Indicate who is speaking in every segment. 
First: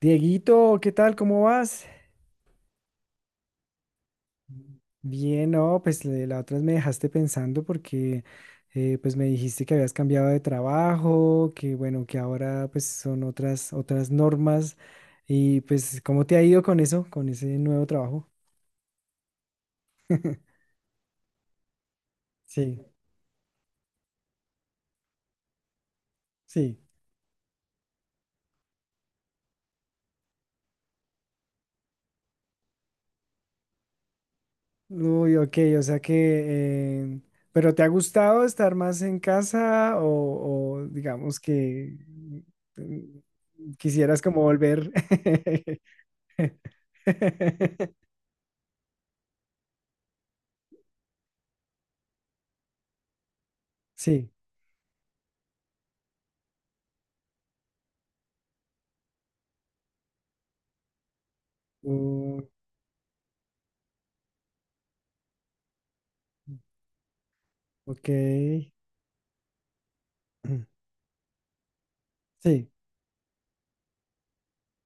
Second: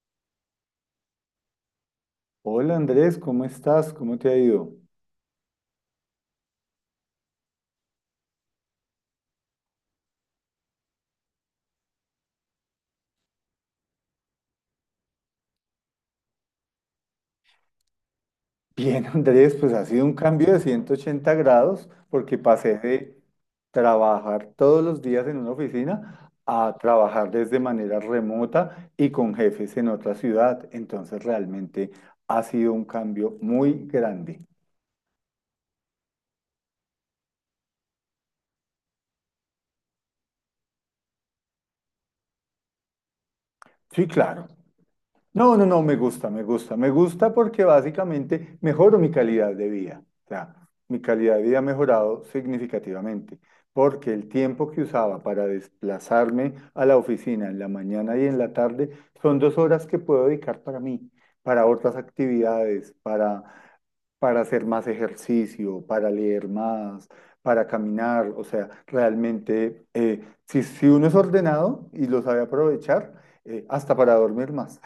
Speaker 1: Dieguito, ¿qué tal? ¿Cómo vas?
Speaker 2: Hola Andrés, ¿cómo estás? ¿Cómo te ha ido?
Speaker 1: Bien, no, pues la otra vez me dejaste pensando porque pues me dijiste que habías cambiado de trabajo, que bueno, que ahora pues son otras normas y pues ¿cómo te ha ido con eso, con ese nuevo trabajo?
Speaker 2: Bien, Andrés, pues ha sido un cambio de 180 grados porque pasé
Speaker 1: Sí,
Speaker 2: de trabajar todos los días en una oficina a
Speaker 1: sí.
Speaker 2: trabajar desde manera remota y con jefes en otra ciudad. Entonces realmente ha sido un cambio muy grande.
Speaker 1: Uy, ok, o sea que, eh, pero ¿te ha gustado estar más en casa o digamos que mm,
Speaker 2: Sí,
Speaker 1: quisieras como
Speaker 2: claro.
Speaker 1: volver?
Speaker 2: No, no, no, me gusta, me gusta, me gusta porque básicamente mejoro mi calidad de vida. O sea, mi calidad de vida ha mejorado significativamente porque el
Speaker 1: Sí.
Speaker 2: tiempo que usaba para desplazarme a la oficina en la mañana y en la tarde son 2 horas que puedo dedicar para mí, para otras
Speaker 1: Uh,
Speaker 2: actividades, para hacer más ejercicio, para leer más, para
Speaker 1: ok.
Speaker 2: caminar. O sea, realmente, si,
Speaker 1: Mm.
Speaker 2: si uno es ordenado y lo sabe
Speaker 1: Sí.
Speaker 2: aprovechar, hasta para dormir más.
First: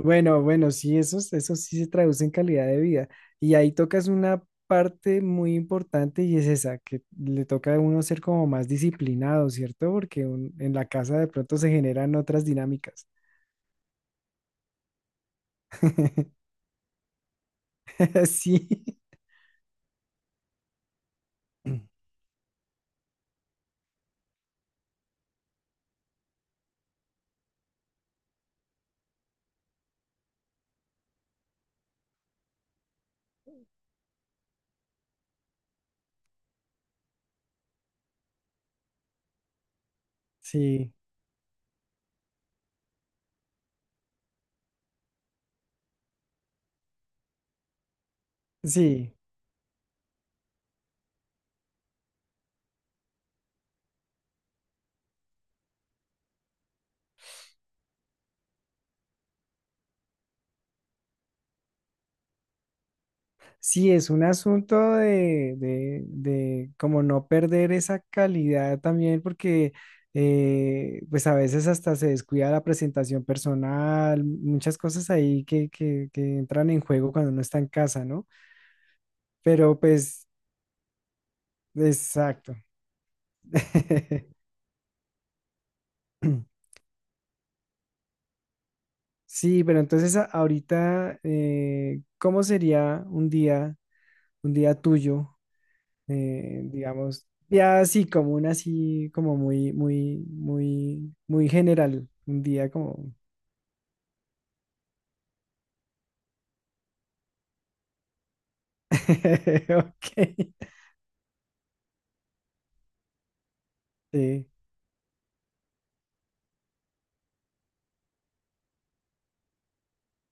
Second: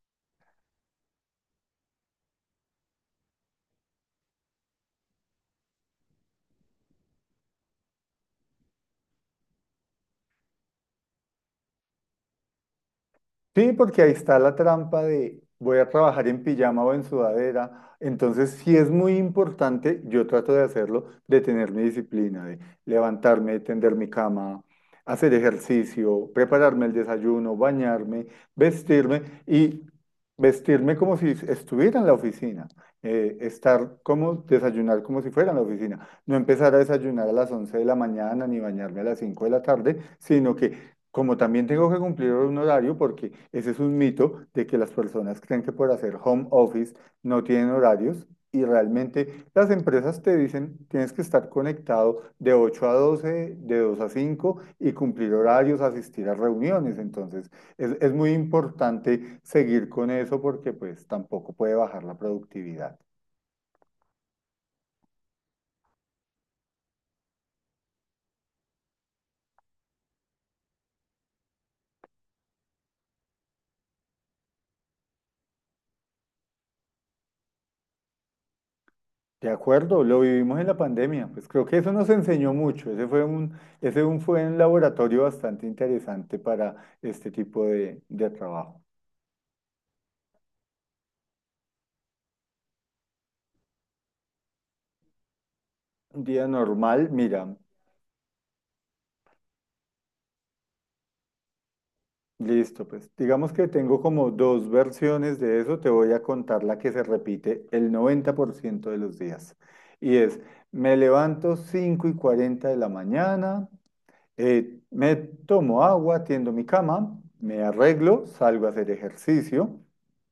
Speaker 1: Bueno, bueno, sí, esos sí se traducen en calidad de vida. Y ahí tocas una parte muy importante y es esa, que le toca a uno ser como más disciplinado, ¿cierto? Porque en la casa de pronto se generan otras dinámicas.
Speaker 2: Sí, porque ahí está la trampa de voy a trabajar en pijama o en sudadera. Entonces,
Speaker 1: Sí,
Speaker 2: sí es muy importante, yo trato de hacerlo, de tener mi disciplina, de levantarme, tender mi cama, hacer ejercicio, prepararme el desayuno, bañarme, vestirme y vestirme como si estuviera en la oficina. Desayunar como si fuera en la oficina. No empezar a desayunar a las 11 de la mañana ni bañarme a las 5 de la tarde, sino
Speaker 1: sí,
Speaker 2: que como también tengo que cumplir un horario, porque ese es un mito de que las personas creen que por hacer home office no tienen horarios y
Speaker 1: sí.
Speaker 2: realmente las empresas te dicen tienes que estar conectado de 8 a 12 de 2 a 5 y cumplir horarios, asistir a reuniones. Entonces es muy importante seguir con eso porque pues tampoco puede bajar la productividad.
Speaker 1: Sí, es un asunto de, de como no perder esa calidad también, porque pues a veces hasta se descuida la presentación personal, muchas cosas ahí que, que entran en juego cuando uno está en casa, ¿no?
Speaker 2: De
Speaker 1: Pero
Speaker 2: acuerdo, lo
Speaker 1: pues,
Speaker 2: vivimos en la pandemia, pues creo que eso nos enseñó
Speaker 1: exacto.
Speaker 2: mucho, ese fue un, ese un- fue un laboratorio bastante interesante para este tipo de trabajo.
Speaker 1: Sí, pero entonces ahorita, ¿cómo sería un día tuyo?
Speaker 2: Un día normal,
Speaker 1: Digamos,
Speaker 2: mira,
Speaker 1: ya así como un así, como muy, muy, muy, muy general, un día
Speaker 2: listo, pues
Speaker 1: como,
Speaker 2: digamos que tengo como dos versiones de eso, te voy a contar la que se repite el 90% de los días. Y
Speaker 1: ok,
Speaker 2: es, me levanto 5:40 de la mañana.
Speaker 1: sí,
Speaker 2: Me tomo agua, tiendo mi cama, me arreglo, salgo a hacer ejercicio,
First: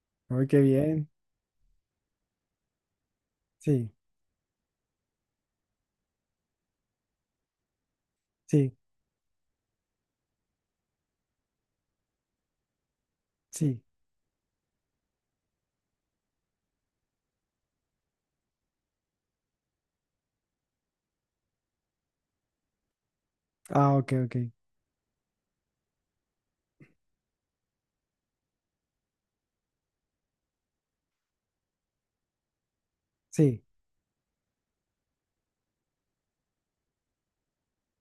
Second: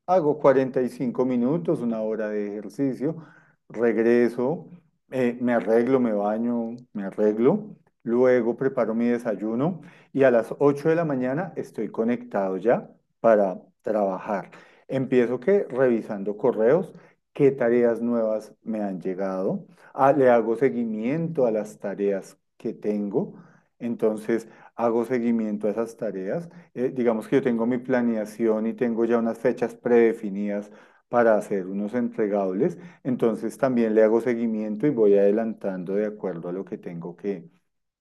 Speaker 2: hago
Speaker 1: muy qué
Speaker 2: cuarenta y
Speaker 1: bien,
Speaker 2: cinco minutos, una hora de ejercicio,
Speaker 1: sí,
Speaker 2: regreso, me arreglo, me baño, me arreglo, luego
Speaker 1: sí,
Speaker 2: preparo mi desayuno y a las 8 de la mañana estoy conectado ya para
Speaker 1: sí,
Speaker 2: trabajar. Empiezo que revisando correos, qué tareas nuevas me han llegado. Ah, le hago seguimiento a las tareas que tengo.
Speaker 1: ah, ok, ok,
Speaker 2: Entonces, hago seguimiento a esas tareas. Digamos que yo tengo mi planeación y tengo ya unas fechas predefinidas para hacer unos entregables. Entonces,
Speaker 1: sí,
Speaker 2: también le hago seguimiento y voy adelantando de acuerdo a lo que tengo que,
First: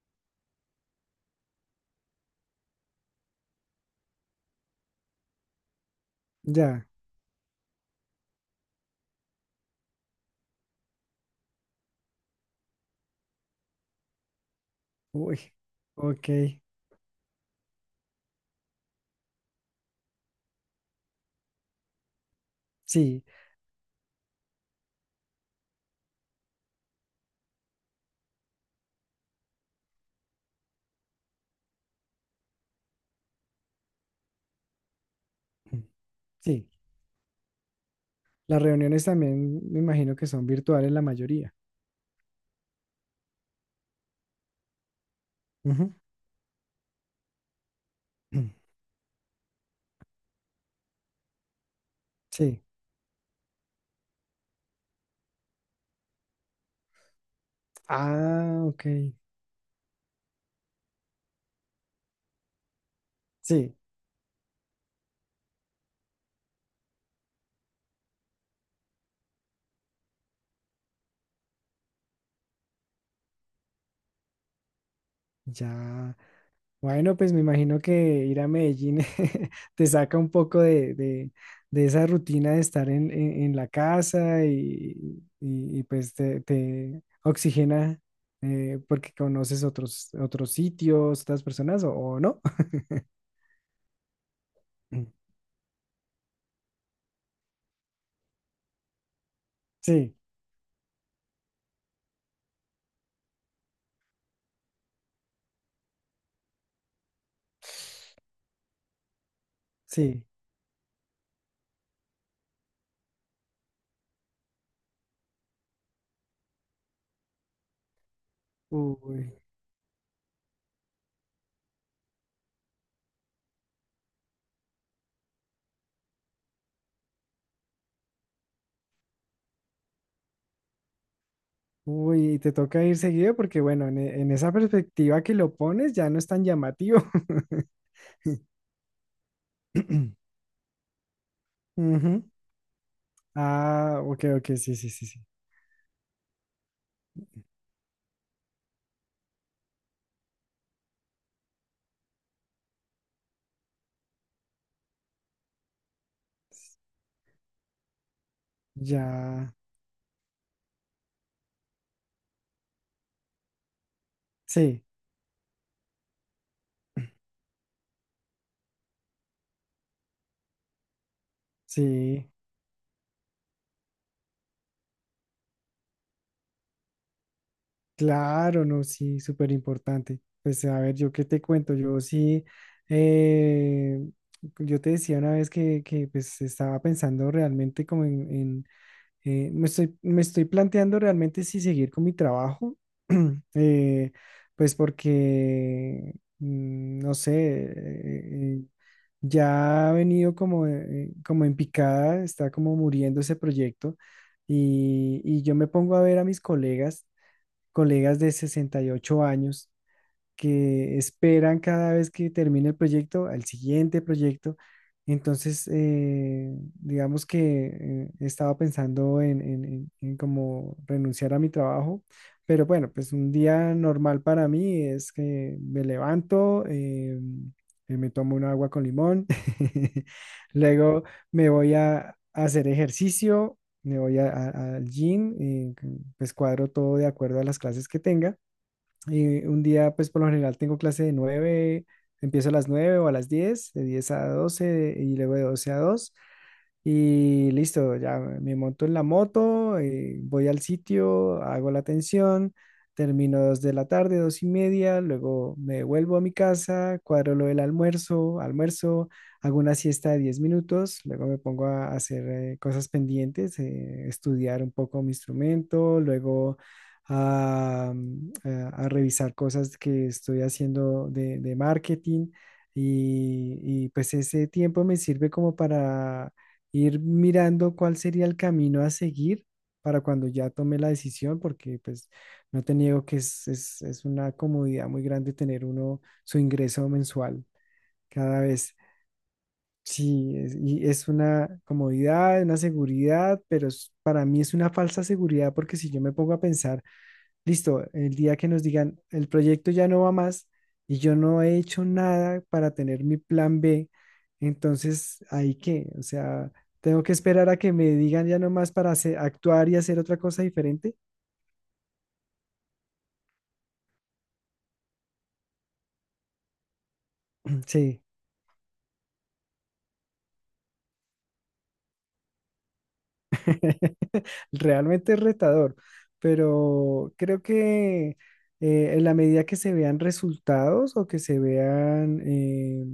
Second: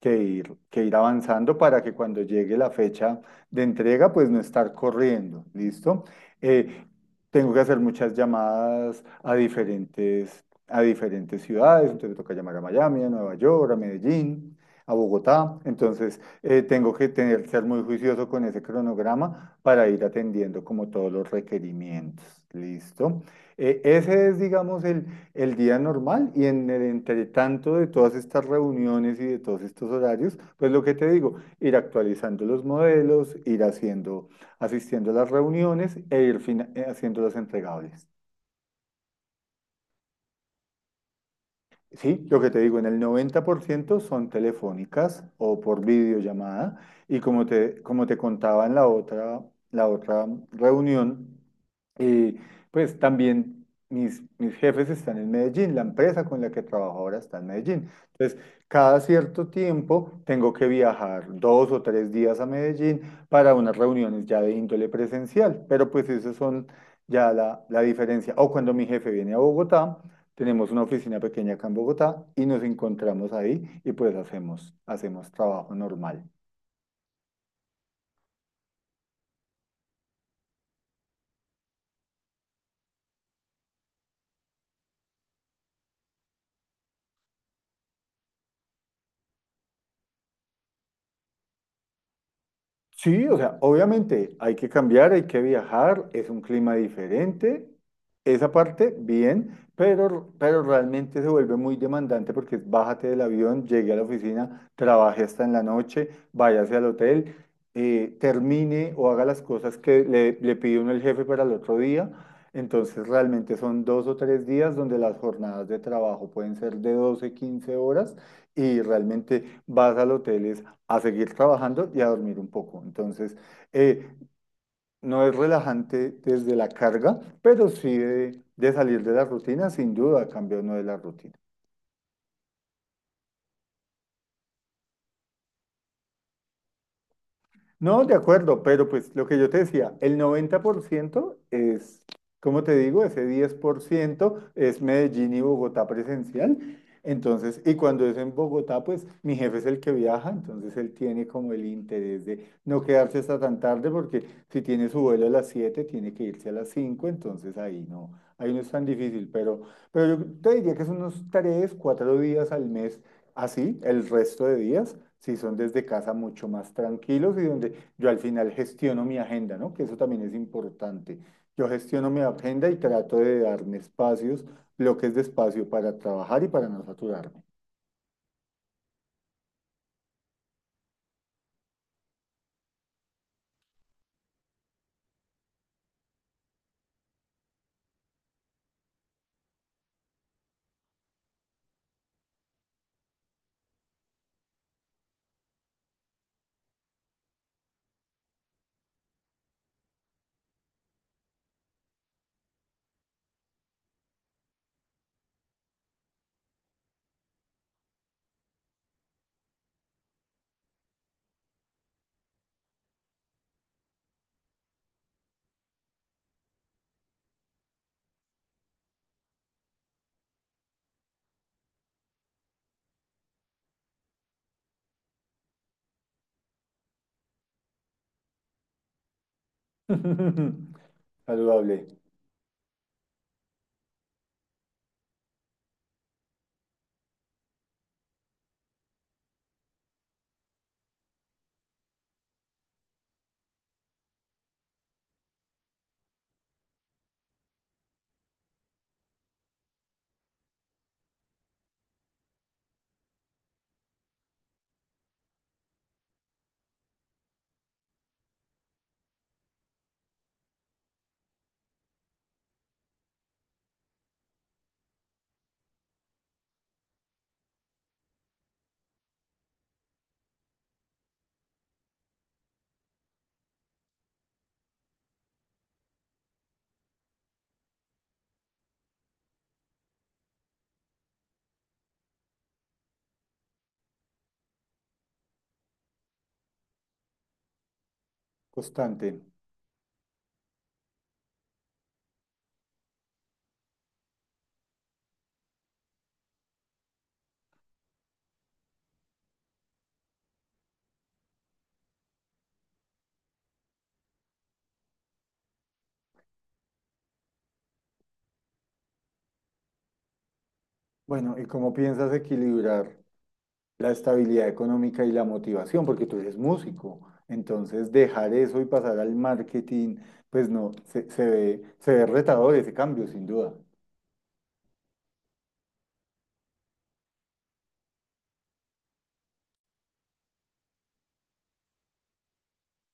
Speaker 2: que ir, que ir avanzando para que cuando llegue la fecha de entrega, pues no estar corriendo. ¿Listo? Eh,
Speaker 1: ya,
Speaker 2: tengo que hacer muchas llamadas a diferentes ciudades. Entonces, me toca llamar a Miami, a Nueva York, a Medellín a
Speaker 1: uy,
Speaker 2: Bogotá. Entonces,
Speaker 1: ok,
Speaker 2: ser muy juicioso con ese cronograma para ir atendiendo como todos los requerimientos. ¿Listo?
Speaker 1: sí,
Speaker 2: Ese es, digamos, el día normal y en el entretanto de todas estas reuniones y de todos estos horarios, pues lo que te digo, ir actualizando los modelos, ir haciendo, asistiendo a las reuniones e
Speaker 1: sí,
Speaker 2: haciéndolas entregables.
Speaker 1: las reuniones también me imagino que son virtuales la mayoría,
Speaker 2: Sí, lo que te digo, en el 90% son telefónicas o por
Speaker 1: ujú.
Speaker 2: videollamada. Y como te contaba en la otra reunión, eh,
Speaker 1: sí,
Speaker 2: pues también mis jefes están en Medellín, la empresa con la que trabajo ahora está en Medellín. Entonces,
Speaker 1: ah, ok,
Speaker 2: cada cierto tiempo tengo que viajar 2 o 3 días a Medellín para
Speaker 1: sí,
Speaker 2: unas reuniones ya de índole presencial, pero pues esas son ya la diferencia. O cuando mi jefe viene a Bogotá. Tenemos una oficina pequeña acá en Bogotá y nos encontramos ahí y pues hacemos trabajo
Speaker 1: ya.
Speaker 2: normal.
Speaker 1: Bueno, pues me imagino que ir a Medellín te saca un poco de, de esa rutina de estar en, en la casa y, y, pues te oxigena porque conoces otros, otros sitios, otras personas o no.
Speaker 2: Sí, o sea, obviamente hay que cambiar, hay que viajar, es un clima diferente, esa parte bien,
Speaker 1: Sí,
Speaker 2: pero realmente se vuelve muy demandante porque es bájate del avión, llegue a la oficina, trabaje hasta en la noche, váyase al hotel, termine o haga las cosas que
Speaker 1: sí.
Speaker 2: le pide uno el jefe para el otro día. Entonces realmente son 2 o 3 días donde las jornadas de trabajo pueden ser de 12 15 horas y
Speaker 1: Uy,
Speaker 2: realmente vas al hotel, es a seguir trabajando y a dormir un poco. Entonces, eh, no es relajante desde la carga, pero sí de salir de la rutina, sin duda, cambia uno de la rutina.
Speaker 1: uy, y te toca ir seguido porque bueno, en, en esa perspectiva que lo pones ya no es tan llamativo.
Speaker 2: No, de acuerdo, pero pues lo que yo te decía, el 90% es,
Speaker 1: Ujú.
Speaker 2: como te digo, ese diez por
Speaker 1: Ah, ok,
Speaker 2: ciento
Speaker 1: ok, sí,
Speaker 2: es
Speaker 1: sí, sí, sí.
Speaker 2: Medellín y Bogotá presencial. Entonces, y cuando es en Bogotá, pues mi jefe es el que viaja, entonces él tiene como el interés de no quedarse hasta tan tarde, porque si tiene su vuelo a las 7, tiene que irse a las 5, entonces ahí no es tan difícil,
Speaker 1: Ya,
Speaker 2: pero yo te diría que son unos 3, 4 días al mes. Así, el resto de
Speaker 1: sí,
Speaker 2: días, si son desde casa mucho más tranquilos y donde yo al final gestiono mi agenda, ¿no? Que eso también es importante. Yo gestiono mi
Speaker 1: sí,
Speaker 2: agenda y trato de darme espacios, bloques de espacio para trabajar y para no saturarme.
Speaker 1: claro, no, sí, súper importante. Pues a ver, yo qué te cuento, yo sí, eh, yo te decía una vez que pues estaba pensando realmente como en, en. Me estoy planteando realmente si seguir con mi trabajo, eh, pues porque, no sé, eh, eh, ya ha venido como, como en picada, está como muriendo ese proyecto y yo me pongo a ver a mis colegas, colegas de 68 años que esperan cada vez que termina el proyecto al siguiente proyecto. Entonces, digamos que estaba pensando en, en como renunciar a mi trabajo, pero bueno, pues un día normal para mí es que me levanto, me tomo un agua con limón, luego me voy
Speaker 2: Saludable,
Speaker 1: a hacer ejercicio, me voy al gym, pues cuadro todo de acuerdo a las clases que tenga. Y un día, pues por lo general tengo clase de 9, empiezo a las 9 o a las 10, de 10 a 12 y luego de 12 a 2 y listo, ya me monto en la moto, voy al sitio, hago la atención, termino dos de la tarde, dos y media, luego me vuelvo a mi casa, cuadro lo del almuerzo, almuerzo, hago una siesta de 10 minutos, luego me pongo a hacer cosas pendientes, estudiar un poco mi instrumento, luego a, a revisar cosas que estoy haciendo de marketing y pues ese tiempo me sirve como para ir mirando cuál sería el camino a seguir para cuando ya tome la decisión, porque pues no te niego que es, es una comodidad muy grande tener uno su ingreso mensual cada vez.
Speaker 2: constante.
Speaker 1: Sí, es, y es una comodidad, una seguridad, pero para mí es una falsa seguridad porque si yo me pongo a pensar listo, el día que nos digan, el proyecto ya no va más y yo no he hecho nada para tener mi plan B, entonces, ¿ahí qué? O sea, ¿tengo que esperar a que me digan ya no más para actuar y hacer otra cosa diferente?
Speaker 2: Bueno, ¿y cómo piensas equilibrar la estabilidad económica y la motivación? Porque tú eres músico, entonces
Speaker 1: Sí,
Speaker 2: dejar eso y pasar al marketing, pues no, se ve retador ese cambio, sin duda.
Speaker 1: realmente es retador, pero creo que en la medida que se vean resultados o que se vean... eh,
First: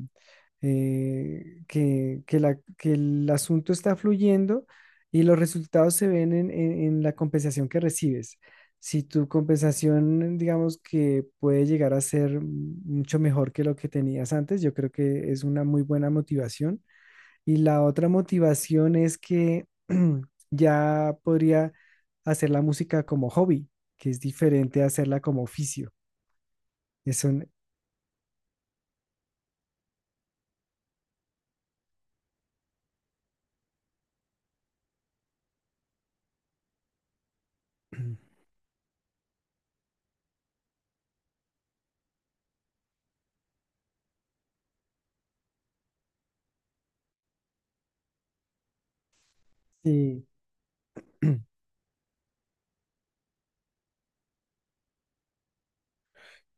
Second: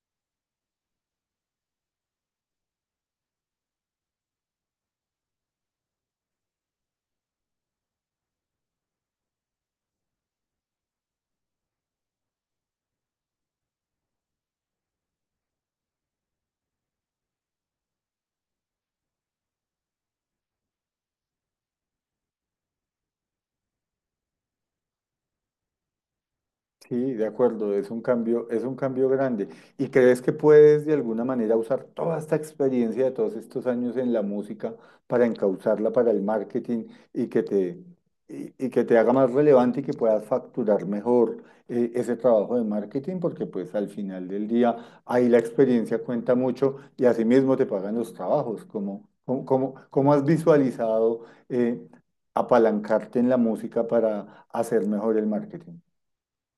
Speaker 1: eh, que, que el asunto está fluyendo y los resultados se ven en, en la compensación que recibes. Si tu compensación, digamos que puede llegar a ser mucho mejor que lo que tenías antes, yo creo que es una muy buena motivación. Y la otra motivación es que ya podría hacer la música como hobby, que es diferente a hacerla como oficio.
Speaker 2: Sí, de
Speaker 1: Eso,
Speaker 2: acuerdo, es un cambio grande. ¿Y crees que puedes de alguna manera usar toda esta experiencia de todos estos años en la música para encauzarla para el marketing y que te, y, y que te haga más relevante y que puedas facturar mejor ese trabajo de marketing? Porque pues al final del día ahí la experiencia cuenta mucho y asimismo te pagan los trabajos. ¿Cómo has
Speaker 1: sí.
Speaker 2: visualizado apalancarte en la música para hacer mejor el marketing?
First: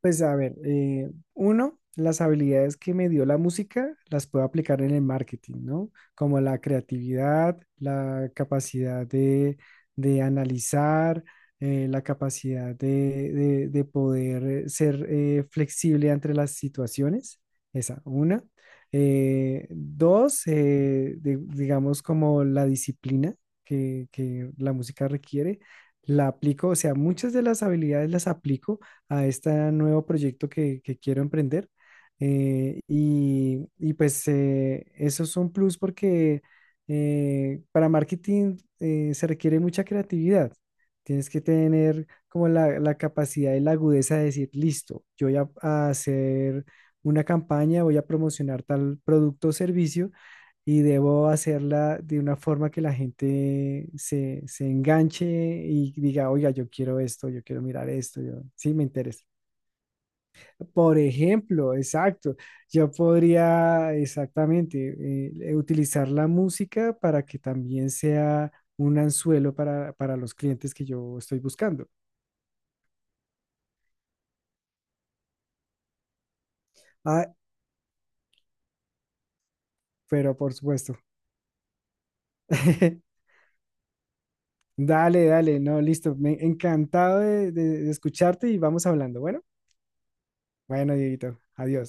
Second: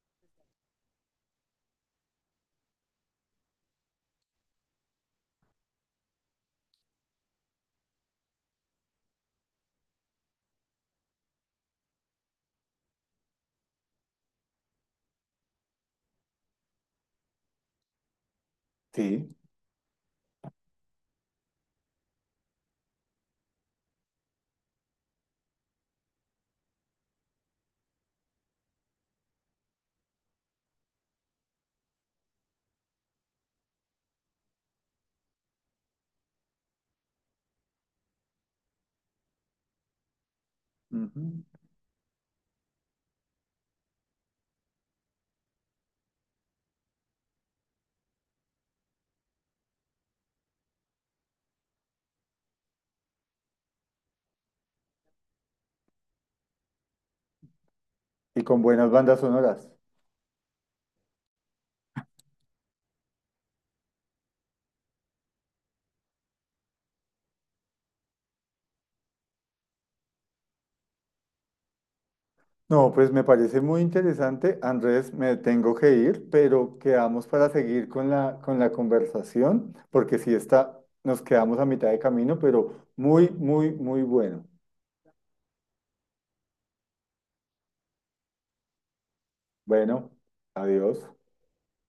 Speaker 1: Pues a ver, uno, las habilidades que me dio la música las puedo aplicar en el marketing, ¿no? Como la creatividad, la capacidad de analizar, la capacidad de, de poder ser flexible entre las situaciones. Esa, una.
Speaker 2: Sí.
Speaker 1: Dos, digamos como la disciplina que la música requiere la aplico, o sea, muchas de las habilidades las aplico a este nuevo proyecto que quiero emprender. Y, y pues eso es un plus porque para marketing se requiere mucha creatividad. Tienes que
Speaker 2: Ujú.
Speaker 1: tener como la capacidad y la agudeza de decir, listo, yo voy a hacer una campaña, voy a promocionar tal producto o servicio y debo hacerla de una forma que la gente se, se enganche y diga, oiga, yo quiero esto, yo quiero mirar esto, yo,
Speaker 2: Y con
Speaker 1: sí, me
Speaker 2: buenas bandas
Speaker 1: interesa.
Speaker 2: sonoras.
Speaker 1: Por ejemplo, exacto. Yo podría exactamente utilizar la música para que también sea un anzuelo para los clientes que yo estoy buscando.
Speaker 2: No, pues me parece muy interesante. Andrés, me tengo que ir, pero quedamos
Speaker 1: Ah,
Speaker 2: para seguir con la conversación, porque si
Speaker 1: pero por
Speaker 2: está,
Speaker 1: supuesto.
Speaker 2: nos quedamos a mitad de camino, pero muy, muy, muy bueno.
Speaker 1: Dale, dale, no, listo. Me, encantado de escucharte y vamos hablando. Bueno,
Speaker 2: Bueno,
Speaker 1: bueno,
Speaker 2: adiós.
Speaker 1: Dieguito, adiós.